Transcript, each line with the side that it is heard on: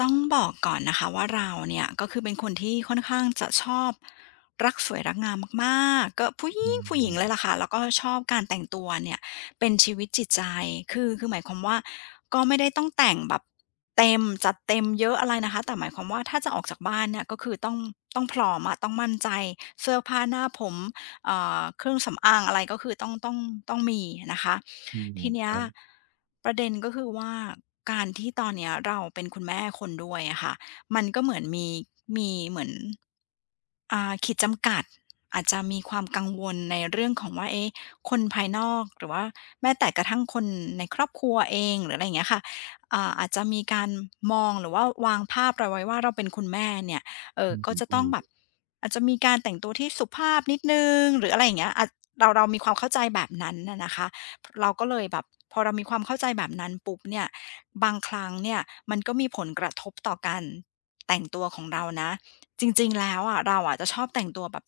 left: ต้องบอกก่อนนะคะว่าเราเนี่ยก็คือเป็นคนที่ค่อนข้างจะชอบรักสวยรักงามมากๆก็ผู้หญิ
right: อื
left: งผู้หญิงเลยล่ะ
right: ม
left: ค่ะแล้วก็ชอบการแต่งตัวเนี่ยเป็นชีวิตจิตใจคือหมายความว่าก็ไม่ได้ต้องแต่งแบบเต็มจัดเต็มเยอะอะไรนะคะแต่หมายความว่าถ้าจะออกจากบ้านเนี่ยก็คือต้องพร้อมอะต้องมั่นใจเสื้อผ้าหน้าผมเครื่องสำอางอะไรก็คือต้องมีนะคะ
right: อืม
left: ที
right: ค
left: เนี้ย
right: รับ
left: ประเด็นก็คือว่าการที่ตอนเนี้ยเราเป็นคุณแม่คนด้วยอะค่ะมันก็เหมือนมีมีเหมือนขีดจำกัดอาจจะมีความกังวลในเรื่องของว่าเอ๊ะคนภายนอกหรือว่าแม้แต่กระทั่งคนในครอบครัวเองหรืออะไรอย่างเงี้ยค่ะอาจจะมีการมองหรือว่าวางภาพเราไว้ว่าเราเป็นคุณแม่เนี่ย
right: อืม
left: ก็จะ
right: อื
left: ต้อง
right: ม
left: แบบอาจจะมีการแต่งตัวที่สุภาพนิดหนึ่งหรืออะไรอย่างเงี้ยอาจเรามีความเข้าใจแบบนั้นน่ะนะคะ เราก็เลยแบบพอเรามีความเข้าใจแบบนั้นปุ๊บเนี่ยบางครั้งเนี่ยมันก็มีผลกระทบต่อการแต่งตัวของเรานะจริงๆแล้วอะเราอะจะชอบแต่งตัวแบบ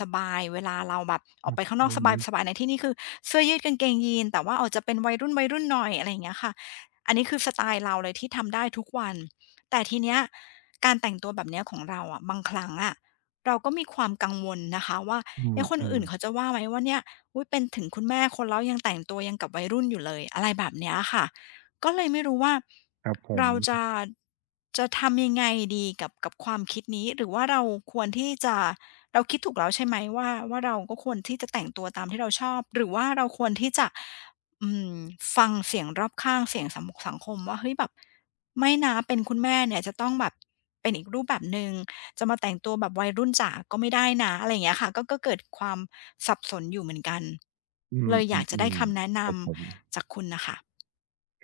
left: สบายๆเวลาเราแบบอ
right: ค
left: อก
right: รับ
left: ไปข้าง
right: ผ
left: นอกสบาย
right: ม
left: ๆในที่นี้คือเสื้อยืดกางเกงยีนแต่ว่าออกจะเป็นวัยรุ่นๆหน่อยอะไรอย่างเงี้ยค่ะอันนี้คือสไตล์เราเลยที่ทำได้ทุกวันแต่ทีเนี้ยการแต่งตัวแบบเนี้ยของเราอะบางครั้งอะเราก็มีความกังวลนะคะว่า
right: อืม
left: เอ๊ะคน
right: อืม
left: อื่นเขาจะว่าไหมว่าเนี่ย อุ๊ยเป็นถึงคุณแม่คนแล้วยังแต่งตัวยังกับวัยรุ่นอยู่เลยอะไรแบบเนี้ยค่ะก็เลยไม่รู้ว่า
right: ครับผม
left: เราจะจะทำยังไงดีกับความคิดนี้หรือว่าเราควรที่จะเราคิดถูกแล้วใช่ไหมว่าเราก็ควรที่จะแต่งตัวตามที่เราชอบหรือว่าเราควรที่จะอืมฟังเสียงรอบข้างเสียงสังคมว่าเฮ้ยแบบไม่นะเป็นคุณแม่เนี่ยจะต้องแบบเป็นอีกรูปแบบหนึ่ง จะมาแต่งตัวแบบวัยรุ่นจ๋าก็ไม่ได้นะอะไรอย่างเงี้ยค่ะก็เกิดความสับสนอยู่เหมือนกัน
right: อื
left: เลยอยากจะได้
right: ม
left: คำ
right: ๆ
left: แนะน
right: ๆครับผม
left: ำจากคุณน่ะค่ะ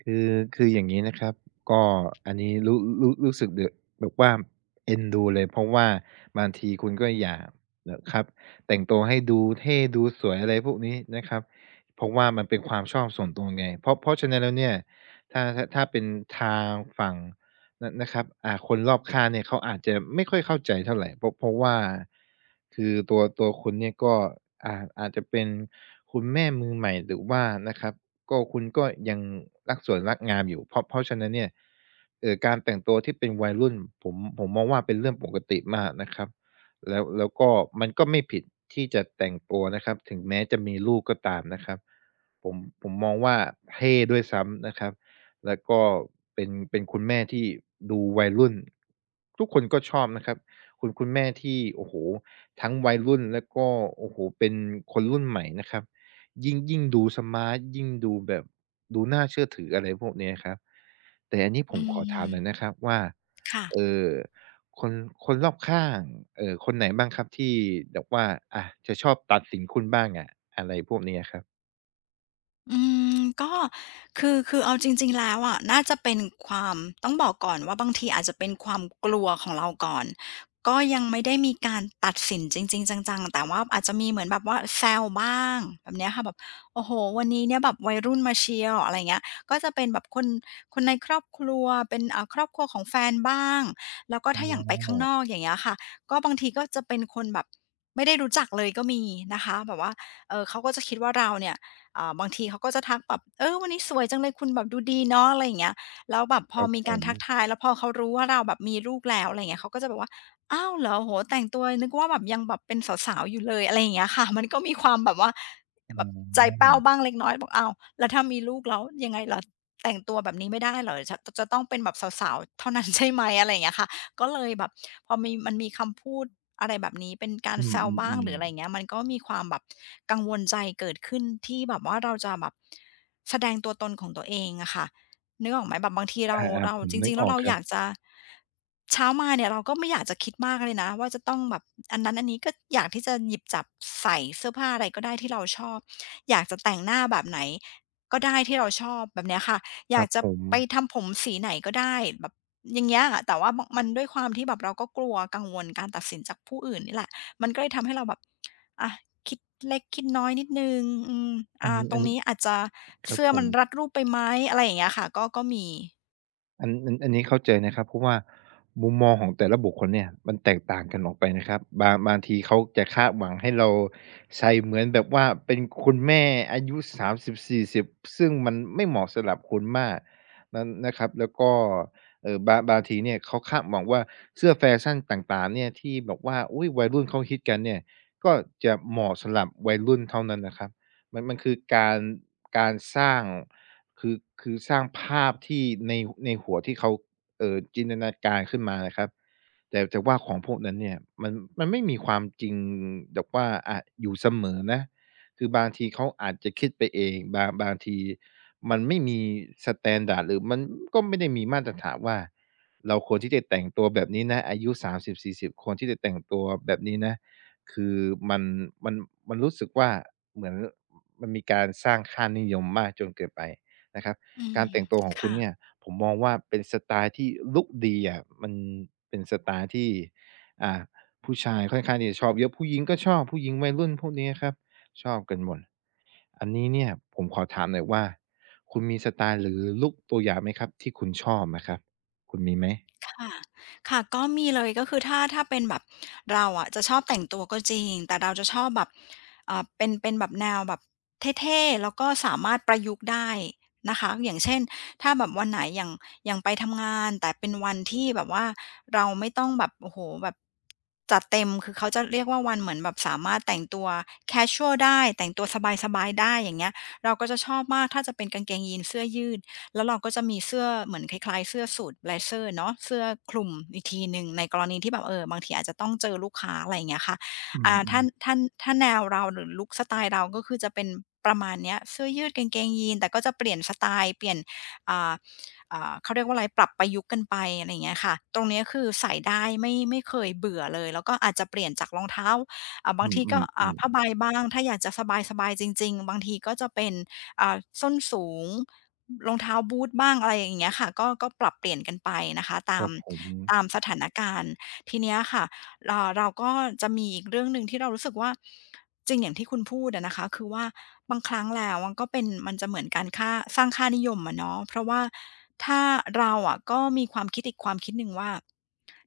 right: คือคืออย่างงี้นะครับก็อันนี้รู้สึกเดอะแบบว่าเอ็นดูเลยเพราะว่าบางทีคุณก็อยากนะครับแต่งตัวให้ดูเท่ดูสวยอะไรพวกนี้นะครับเพราะว่ามันเป็นความชอบส่วนตัวไงเพราะฉะนั้นแล้วเนี่ยถ้าเป็นทางฝั่งนนะครับคนรอบข้างเนี่ยเขาอาจจะไม่ค่อยเข้าใจเท่าไรเพราะว่าคือตัวคุณเนี่ยก็อ่าอาจจะเป็นคุณแม่มือใหม่หรือว่านะครับ ก็คุณก็ยังรักสวยรักงามอยู่เพราะฉะนั้นเนี่ยการแต่งตัวที่เป็นวัยรุ่นผมมองว่าเป็นเรื่องปกติมากนะครับแล้วก็มันก็ไม่ผิดที่จะแต่งตัวนะครับถึงแม้จะมีลูกก็ตามนะครับผมผมมองว่าเท่ด้วยซ้ำนะครับแล้วก็เป็นคุณแม่ที่ดูวัยรุ่นทุกคนก็ชอบนะครับคุณแม่ที่โอ้โฮทั้งวัยรุ่นแล้วก็โอ้โฮเป็นคนรุ่นใหม่นะครับ ยิ่งดูสมาร์ตยิ่งดูแบบดูน่าเชื่อถืออะไรพวกเนี้ยครับแต่อันนี้ผ
left: อื
right: มขอถามหน่อยนะ
left: ม
right: ครับว่า
left: ค่ะ
right: เอ่อคนคนรอบข้างคนไหนบ้างครับที่แบบว่าอะจะชอบตัดสินคุณบ้างอะอะไรพวกเนี้ยครับ
left: อืก็คือเอาจริงๆแล้วอะน่าจะเป็นความต้องบอกก่อนว่าบางทีอาจจะเป็นความกลัวของเราก่อนก็ยังไม่ได้มีการตัดสินจริงๆจังๆแต่ว่าอาจจะมีเหมือนแบบว่าแซวบ้างแบบเนี้ยค่ะแบบโอ้โฮวันนี้เนี่ยแบบวัยรุ่นมาเชียวอะไรอย่างเงี้ยก็จะเป็นแบบคนคนในครอบครัวเป็นครอบครัวของแฟนบ้างแล้วก็
right: อ๋
left: ถ้าอย่างไปข้างน
right: อ
left: อกอย่างเงี้ยค่ะก็บางทีก็จะเป็นคนแบบไม่ได้รู้จักเลยก็มีนะคะแบบว่าเขาก็จะคิดว่าเราเนี่ย บางทีเขาก็จะทักแบบเออวันนี้สวยจังเลยคุณแบบดูดีเนาะอะไรอย่างเงี้ยแล้วแบบพ
right: ค
left: อ
right: รับ
left: มี
right: ผ
left: การ
right: ม
left: ทักทายแล้วพอเขารู้ว่าเราแบบมีลูกแล้วอะไรเงี้ยเขาก็จะแบบว่าอ้าวเหรอโหแต่งตัวนึกว่าแบบยังแบบเป็นสาวๆอยู่เลยอะไรอย่างเงี้ยค่ะ มันก็มีความแบบว่าแบ
right: อ๋อ
left: บใจแป้วบ้างเล็กน้อยบอกอ้าวแล้วถ้ามีลูกแล้วยังไงล่ะแต่งตัวแบบนี้ไม่ได้เหรอจะจะต้องเป็นแบบสาวๆเท่านั้น ใช่ไหมอะไรอย่างเงี้ยค่ะ ก็เลยแบบพอมีมันมีคำพูดอะไรแบบนี้เป็นการ
right: อื
left: แซวบ้างห
right: ม
left: รืออะ
right: ๆ
left: ไรอย่า
right: ๆ
left: งเงี้ยมันก็มีความแบบกังวลใจเกิดขึ้นที่แบบว่าเราจะแบบแสดงตัวตนของตัวเองอะค่ะนึกออกไหมแบบบางที
right: อ
left: เรา
right: า
left: เรา
right: ๆผม
left: จ
right: นึ
left: ริ
right: ก
left: งๆ
right: อ
left: แล้ว
right: อก
left: เรา
right: ค
left: อ
right: รับ
left: ยากจะเช้ามาเนี่ยเราก็ไม่อยากจะคิดมากเลยนะว่าจะต้องแบบอันนั้นอันนี้ก็อยากที่จะหยิบจับใส่เสื้อผ้าอะไรก็ได้ที่เราชอบอยากจะแต่งหน้าแบบไหนก็ได้ที่เราชอบแบบเนี้ยค่ะ อ
right: ค
left: ยา
right: รั
left: ก
right: บ
left: จะ
right: ผม
left: ไปทำผมสีไหนก็ได้แบบอย่างเงี้ยอะแต่ว่ามมันด้วยความที่แบบเราก็กลัวกังวลการตัดสินจากผู้อื่นนี่แหละมันก็เลยทำให้เราแบบอะคิดเล็กคิดน้อยนิดหนึ่งอืม
right: อัน
left: ตร
right: อั
left: ง
right: น
left: นี้อาจจะ
right: ครับ
left: เสื้อ
right: ผ
left: มั
right: ม
left: นรัดรูปไปไหมอะไรอย่างเงี้ยค่ะก็มี
right: อันนี้เข้าใจนะครับเพราะว่ามุมมองของแต่ละบุคคลเนี่ยมันแตกต่างกันออกไปนะครับบางทีเขาจะคาดหวังให้เราใส่เหมือนแบบว่าเป็นคุณแม่อายุ30-40ซึ่งมันไม่เหมาะสำหรับคุณมากนั้นนะครับแล้วก็บางทีเนี่ยเขาคาดหวังว่าเสื้อแฟชั่นต่างๆเนี่ยที่แบบว่าอุ๊ยวัยรุ่นเขาฮิตกันเนี่ยก็จะเหมาะสำหรับวัยรุ่นเท่านั้นนะครับ มันคือการการสร้างคือคือสร้างภาพที่ในในหัวที่เขาจินตนาการขึ้นมานะครับแต่ว่าของพวกนั้นเนี่ยมันมันไม่มีความจริงแบบว่าอะอยู่เสมอนะคือบางทีเขาอาจจะคิดไปเองบางทีมันไม่มีสแตนดาร์ดหรือมันก็ไม่ได้มีมาตรฐานว่าเราควรที่จะแต่งตัวแบบนี้นะอายุ30-40ควรที่จะแต่งตัวแบบนี้นะคือมันมันมันรู้สึกว่าเหมือน มันมีการสร้างค่านิยมมากจนเกินไปนะครับ
left: อื
right: การ
left: ม
right: แต่งตัวของคุณ
left: ค่ะ
right: เนี่ยผมมองว่าเป็นสไตล์ที่ลุกดีอะมันเป็นสไตล์ที่อ่าผู้ชายค่อนข้างที่จะชอบเยอะผู้หญิงก็ชอบผู้หญิงวัยรุ่นพวกนี้ครับชอบกันหมดอันนี้เนี่ยผมขอถามหน่อยว่าคุณมีสไตล์หรือลุกตัวอย่างไหมครับที่คุณชอบอะครับคุณมีไหม
left: ค่ะค่ะก็มีเลยก็คือถ้าเป็นแบบเราอะจะชอบแต่งตัวก็จริง แต่เราจะชอบแบบเป็นแบบแนวแบบเท่ๆแล้วก็สามารถประยุกต์ได้นะคะอย่างเช่นถ้าแบบวันไหนอย่างไปทำงานแต่เป็นวันที่แบบว่าเราไม่ต้องแบบโอ้โฮแบบจัดเต็มคือเขาจะเรียกว่าวันเหมือนแบบสามารถแต่งตัวแคชวลได้แต่งตัวสบายๆได้อย่างเงี้ยเราก็จะชอบมากถ้าจะเป็นกางเกงยีนส์เสื้อยืด แล้วเราก็จะมีเสื้อเหมือนคล้ายๆเสื้อสูทเบลเซ z e r เนาะเสื้อคลุมอีกทีหนึ่งในกรณีที่แบบเออบางทีอาจจะต้องเจอลูกค้าอะไรอย่างเงี้ยค่ะ
right: อื
left: อ่าถ้า
right: มๆ
left: ถ้าถ้าแนวเราหรือลุกสไตล์เราก็คือจะเป็นประมาณเนี้ยเสื้อยืดกางเกงยีนแต่ก็จะเปลี่ยนสไตล์เปลี่ยนอ่าเขาเรียกว่าอะไรปรับประยุกต์กันไปอะไรอย่างเงี้ยค่ะตรงเนี้ยคือใส่ได้ไม่เคยเบื่อเลยแล้วก็อาจจะเปลี่ยนจากรองเท้าบา
right: อื
left: งทีก็
right: ม
left: ผ้าใบ
right: ๆ
left: บ้างถ้าอยากจะสบายๆจริงๆบางทีก็จะเป็น ส้นสูงรองเท้าบูทบ้างอะไรอย่างเงี้ยค่ะก็ปรับเปลี่ยนกันไปนะคะ
right: ๆค
left: ตา
right: รั
left: ม
right: บผม
left: ตามสถานการณ์ทีเนี้ยค่ะเราก็จะมีอีกเรื่องหนึ่งที่เรารู้สึกว่าจริงอย่างที่คุณพูดอะนะคะคือว่าบางครั้งแล้วมันก็เป็นมันจะเหมือนการค่าสร้างค่านิยมอะเนาะเพราะว่าถ้าเราอะก็มีความคิดอีกความคิดหนึ่งว่า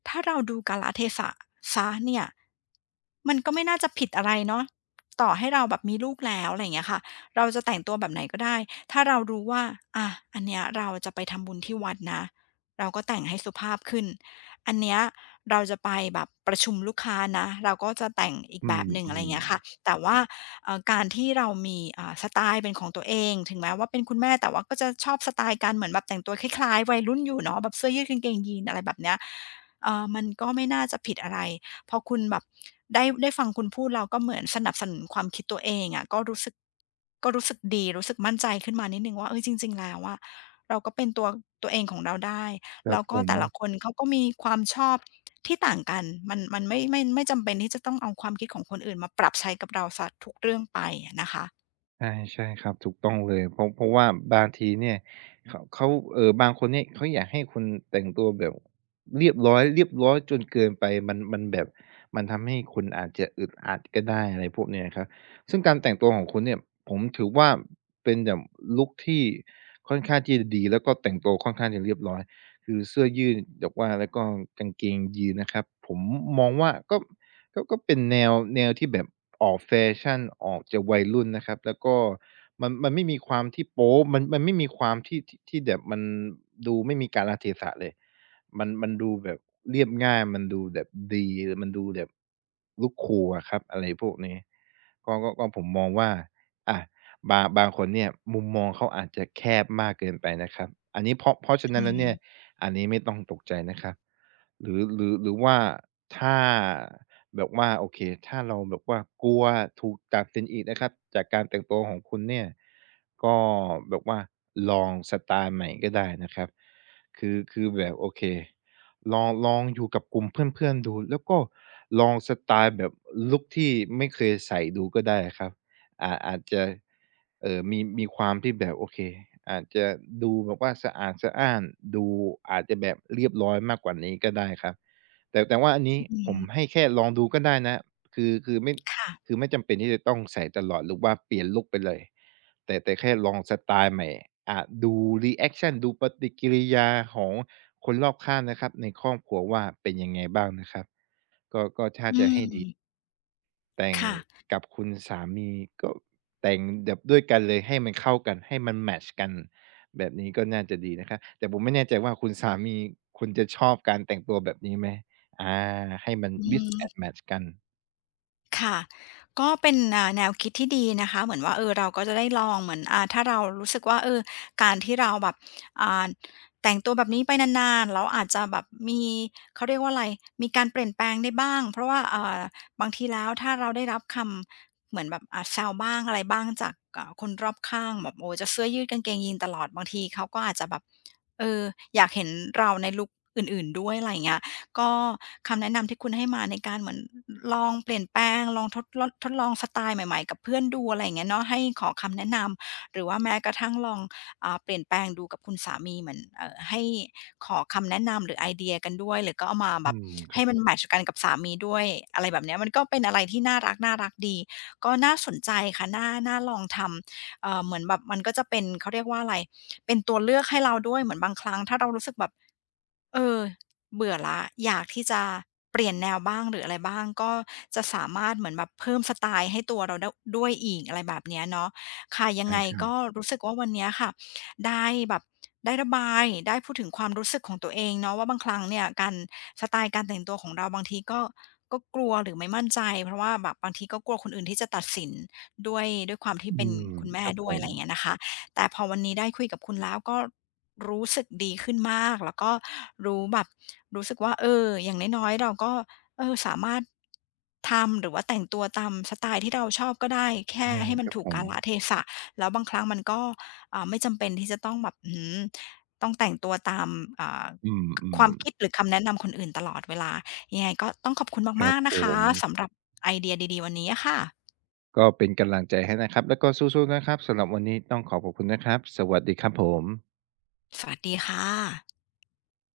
left: ถ้าเราดูกาลเทศะเสเนี่ยมันก็ไม่น่าจะผิดอะไรเนาะต่อให้เราแบบมีลูกแล้วอะไรอย่างเงี้ยค่ะ เราจะแต่งตัวแบบไหนก็ได้ ถ้าเรารู้ว่าอะอันเนี้ยเราจะไปทำบุญที่วัดนะ เราก็แต่งให้สุภาพขึ้นอันเนี้ยเราจะไปแบบประชุมลูกค้านะ เราก็จะแต่งอีก
right: อื
left: แบบหนึ่งอะไรอ
right: ม
left: ย่างเงี้ยค่ะ
right: ๆ
left: แต่ว่าการที่เรามีสไตล์เป็นของตัวเอง ถึงแม้ว่าเป็นคุณแม่แต่ว่าก็จะชอบสไตล์การเหมือนแบบแต่งตัวคล้ายๆวัยรุ่นอยู่เนาะแบบเสื้อยืดกางเกงยีนอะไรแบบเนี้ยมันก็ไม่น่าจะผิดอะไร พอคุณแบบได้ฟังคุณพูดเราก็เหมือนสนับสนุนความคิดตัวเองอะก็รู้สึกดีรู้สึกมั่นใจขึ้นมานิดหนึ่งว่าเฮ้ยจริงๆแล้วอะเราก็เป็นตัวเองของเราได้
right: ครั
left: แล้
right: บ
left: ว
right: ผ
left: ก็
right: ม
left: แต่ละคนเขาก็มีความชอบที่ต่างกันมันไม่จำเป็นที่จะต้องเอาความคิดของคนอื่นมาปรับใช้กับเราเสียทุกเรื่องไปอะนะคะ
right: ใช่ครับถูกต้องเลยเพราะว่าบางทีเนี่ยเขาบางคนเนี่ยเขาอยากให้คุณแต่งตัวแบบเรียบร้อยจนเกินไปมันแบบมันทำให้คุณอาจจะอึดอัดก็ได้อะไรพวกเนี้ยครับซึ่งการแต่งตัวของคุณเนี่ยผมถือว่าเป็นแบบลุกที่ค่อนข้างที่จะดีแล้วก็แต่งตัวค่อนข้างจะเรียบร้อยคือเสื้อยืดแบบว่าแล้วก็กางเกงยีนส์นะครับผมมองว่าก็ ก็เป็นแนวที่แบบออกแฟชั่นออกจะวัยรุ่นนะครับแล้วก็มันไม่มีความที่โป๊ะมันไม่มีความที่แบบมันดูไม่มีกาลเทศะเลยมันดูแบบเรียบง่ายมันดูแบบดีมันดูแบบ look cool อะครับอะไรพวกนี้ ก็ผมมองว่าอะบางคนเนี่ยมุมมองเขาอาจจะแคบมากเกินไปนะครับอันนี้เพราะฉะนั้
left: อื
right: นแล้วเนี่ย
left: ม
right: อันนี้ไม่ต้องตกใจนะครับหรือว่าถ้าแบบว่าโอเคถ้าเราแบบว่ากลัวถูกตัดสินอีกนะครับจากการแต่งตัวของคุณเนี่ยก็แบบว่าลองสไตล์ใหม่ก็ได้นะครับคือแบบโอเค ลองอยู่กับกลุ่มเพื่อนๆดูแล้วก็ลองสไตล์แบบลุกที่ไม่เคยใส่ดูก็ได้ครับอาจจะมีความที่แบบโอเคอาจจะดูแบบว่าสะอาดสะอ้านดูอาจจะแบบเรียบร้อยมากกว่านี้ก็ได้ครับแต่ว่าอันนี้
left: อื
right: ผม
left: ม
right: ให้แค่ลองดูก็ได้นะคือไม่
left: ค่ะ
right: คือไม่จำเป็นที่จะต้องใส่ตลอดหรือว่าเปลี่ยนลุกไปเลยแต่แค่ลองสไตล์ใหม่อ่าดูรีแอคชันดูปฏิกิริยาของคนรอบข้างนะครับในครอบครัวว่าเป็นยังไงบ้างนะครับ
left: อืม
right: แต่ง
left: ค่ะ
right: กับคุณสามีก็แต่งแบบด้วยกันเลยให้มันเข้ากันให้มันแมตช์กันแบบนี้ก็น่าจะดีนะครับแต่ผมไม่แน่ใจว่าคุณสามีคุณจะชอบการแต่งตัวแบบนี้ไหมอาให้มัน
left: อื
right: mix
left: ม
right: and match กัน
left: ค่ะ ก็เป็นแนวคิดที่ดีนะคะ เหมือนว่าเออเราก็จะได้ลองเหมือนถ้าเรารู้สึกว่าเออการที่เราแบบอ่าแต่งตัวแบบนี้ไปนานๆแล้วอาจจะแบบมีเขาเรียกว่าอะไรมีการเปลี่ยนแปลงได้บ้างเพราะว่าบางทีแล้วถ้าเราได้รับคำเหมือนแบบแซวบ้างอะไรบ้างจากคนรอบข้างแบบโอ้จะเสื้อยืดกางเกงยีนตลอดบางทีเขาก็อาจจะแบบเอออยากเห็นเราในลุกอื่นๆด้วยอะไรอย่างเงี้ย ก็คำแนะนำที่คุณให้มาในการเหมือนลองเปลี่ยนแปลงลองทดลองสไตล์ใหม่ๆกับเพื่อนดูอะไรอย่างเงี้ยเนาะให้ขอคำแนะนำหรือว่าแม้กระทั่งลองเปลี่ยนแปลงดูกับคุณสามีเหมือนให้ขอคำแนะนำหรือไอเดียกันด้วยหรือก็เอามาแบ
right: อื
left: บ
right: มครั
left: ให้
right: บ
left: มั
right: ผ
left: น
right: ม
left: แมตช์กันกับสามีด้วยอะไรแบบเนี้ยมันก็เป็นอะไรที่น่ารักๆดีก็น่าสนใจค่ะน่าน่าลองทำเหมือนแบบมันก็จะเป็นเขาเรียกว่าอะไรเป็นตัวเลือกให้เราด้วยเหมือนบางครั้งถ้าเรารู้สึกแบบ เออเบื่อละอยากที่จะเปลี่ยนแนวบ้างหรืออะไรบ้างก็จะสามารถเหมือนแบบเพิ่มสไตล์ให้ตัวเราด้วยอีกอะไรแบบเนี้ยเนาะค่ะยัง
right: ใช่
left: ไง
right: ครับ
left: ก็รู้สึกว่าวันเนี้ยค่ะได้แบบได้ระบายได้พูดถึงความรู้สึกของตัวเองเนาะว่าบางครั้งเนี่ยการสไตล์การแต่งตัวของเราบางทีก็กลัวหรือไม่มั่นใจเพราะว่าแบบบางทีก็กลัวคนอื่นที่จะตัดสินด้วยความที่
right: อื
left: เป็น
right: ม
left: คุณแม่
right: ครับ
left: ด้
right: ผ
left: วยอะ
right: ม
left: ไรอย่างเงี้ยนะคะ แต่พอวันนี้ได้คุยกับคุณแล้วก็รู้สึกดีขึ้นมากแล้วก็รู้แบบรู้สึกว่าเอออย่างน้อยๆเราก็เออสามารถทำหรือว่าแต่งตัวตามสไตล์ที่เราชอบก็ได้แค่
right: ใช่
left: ให้มั
right: ค
left: น
right: รับ
left: ถู
right: ผ
left: ก
right: ม
left: กาลเทศะแล้วบางครั้งมันก็ไม่จำเป็นที่จะต้องแบบอื้อฮือต้องแต่งตัวตามอ่า
right: อืมอื
left: ค
right: ม
left: วามคิดหรือคำแนะนำคนอื่นตลอดเวลายังไงก็ต้องขอบคุณ
right: ครั
left: มา
right: บ
left: กๆ
right: ผ
left: นะคะ
right: ม
left: สำหรับไอเดียดีๆวันนี้อะค่ะ
right: ก็เป็นกำลังใจให้นะครับ แล้วก็สู้ๆนะครับ สำหรับวันนี้ต้องขอบคุณนะครับ สวัสดีครับผม
left: สวัสดีค่ะ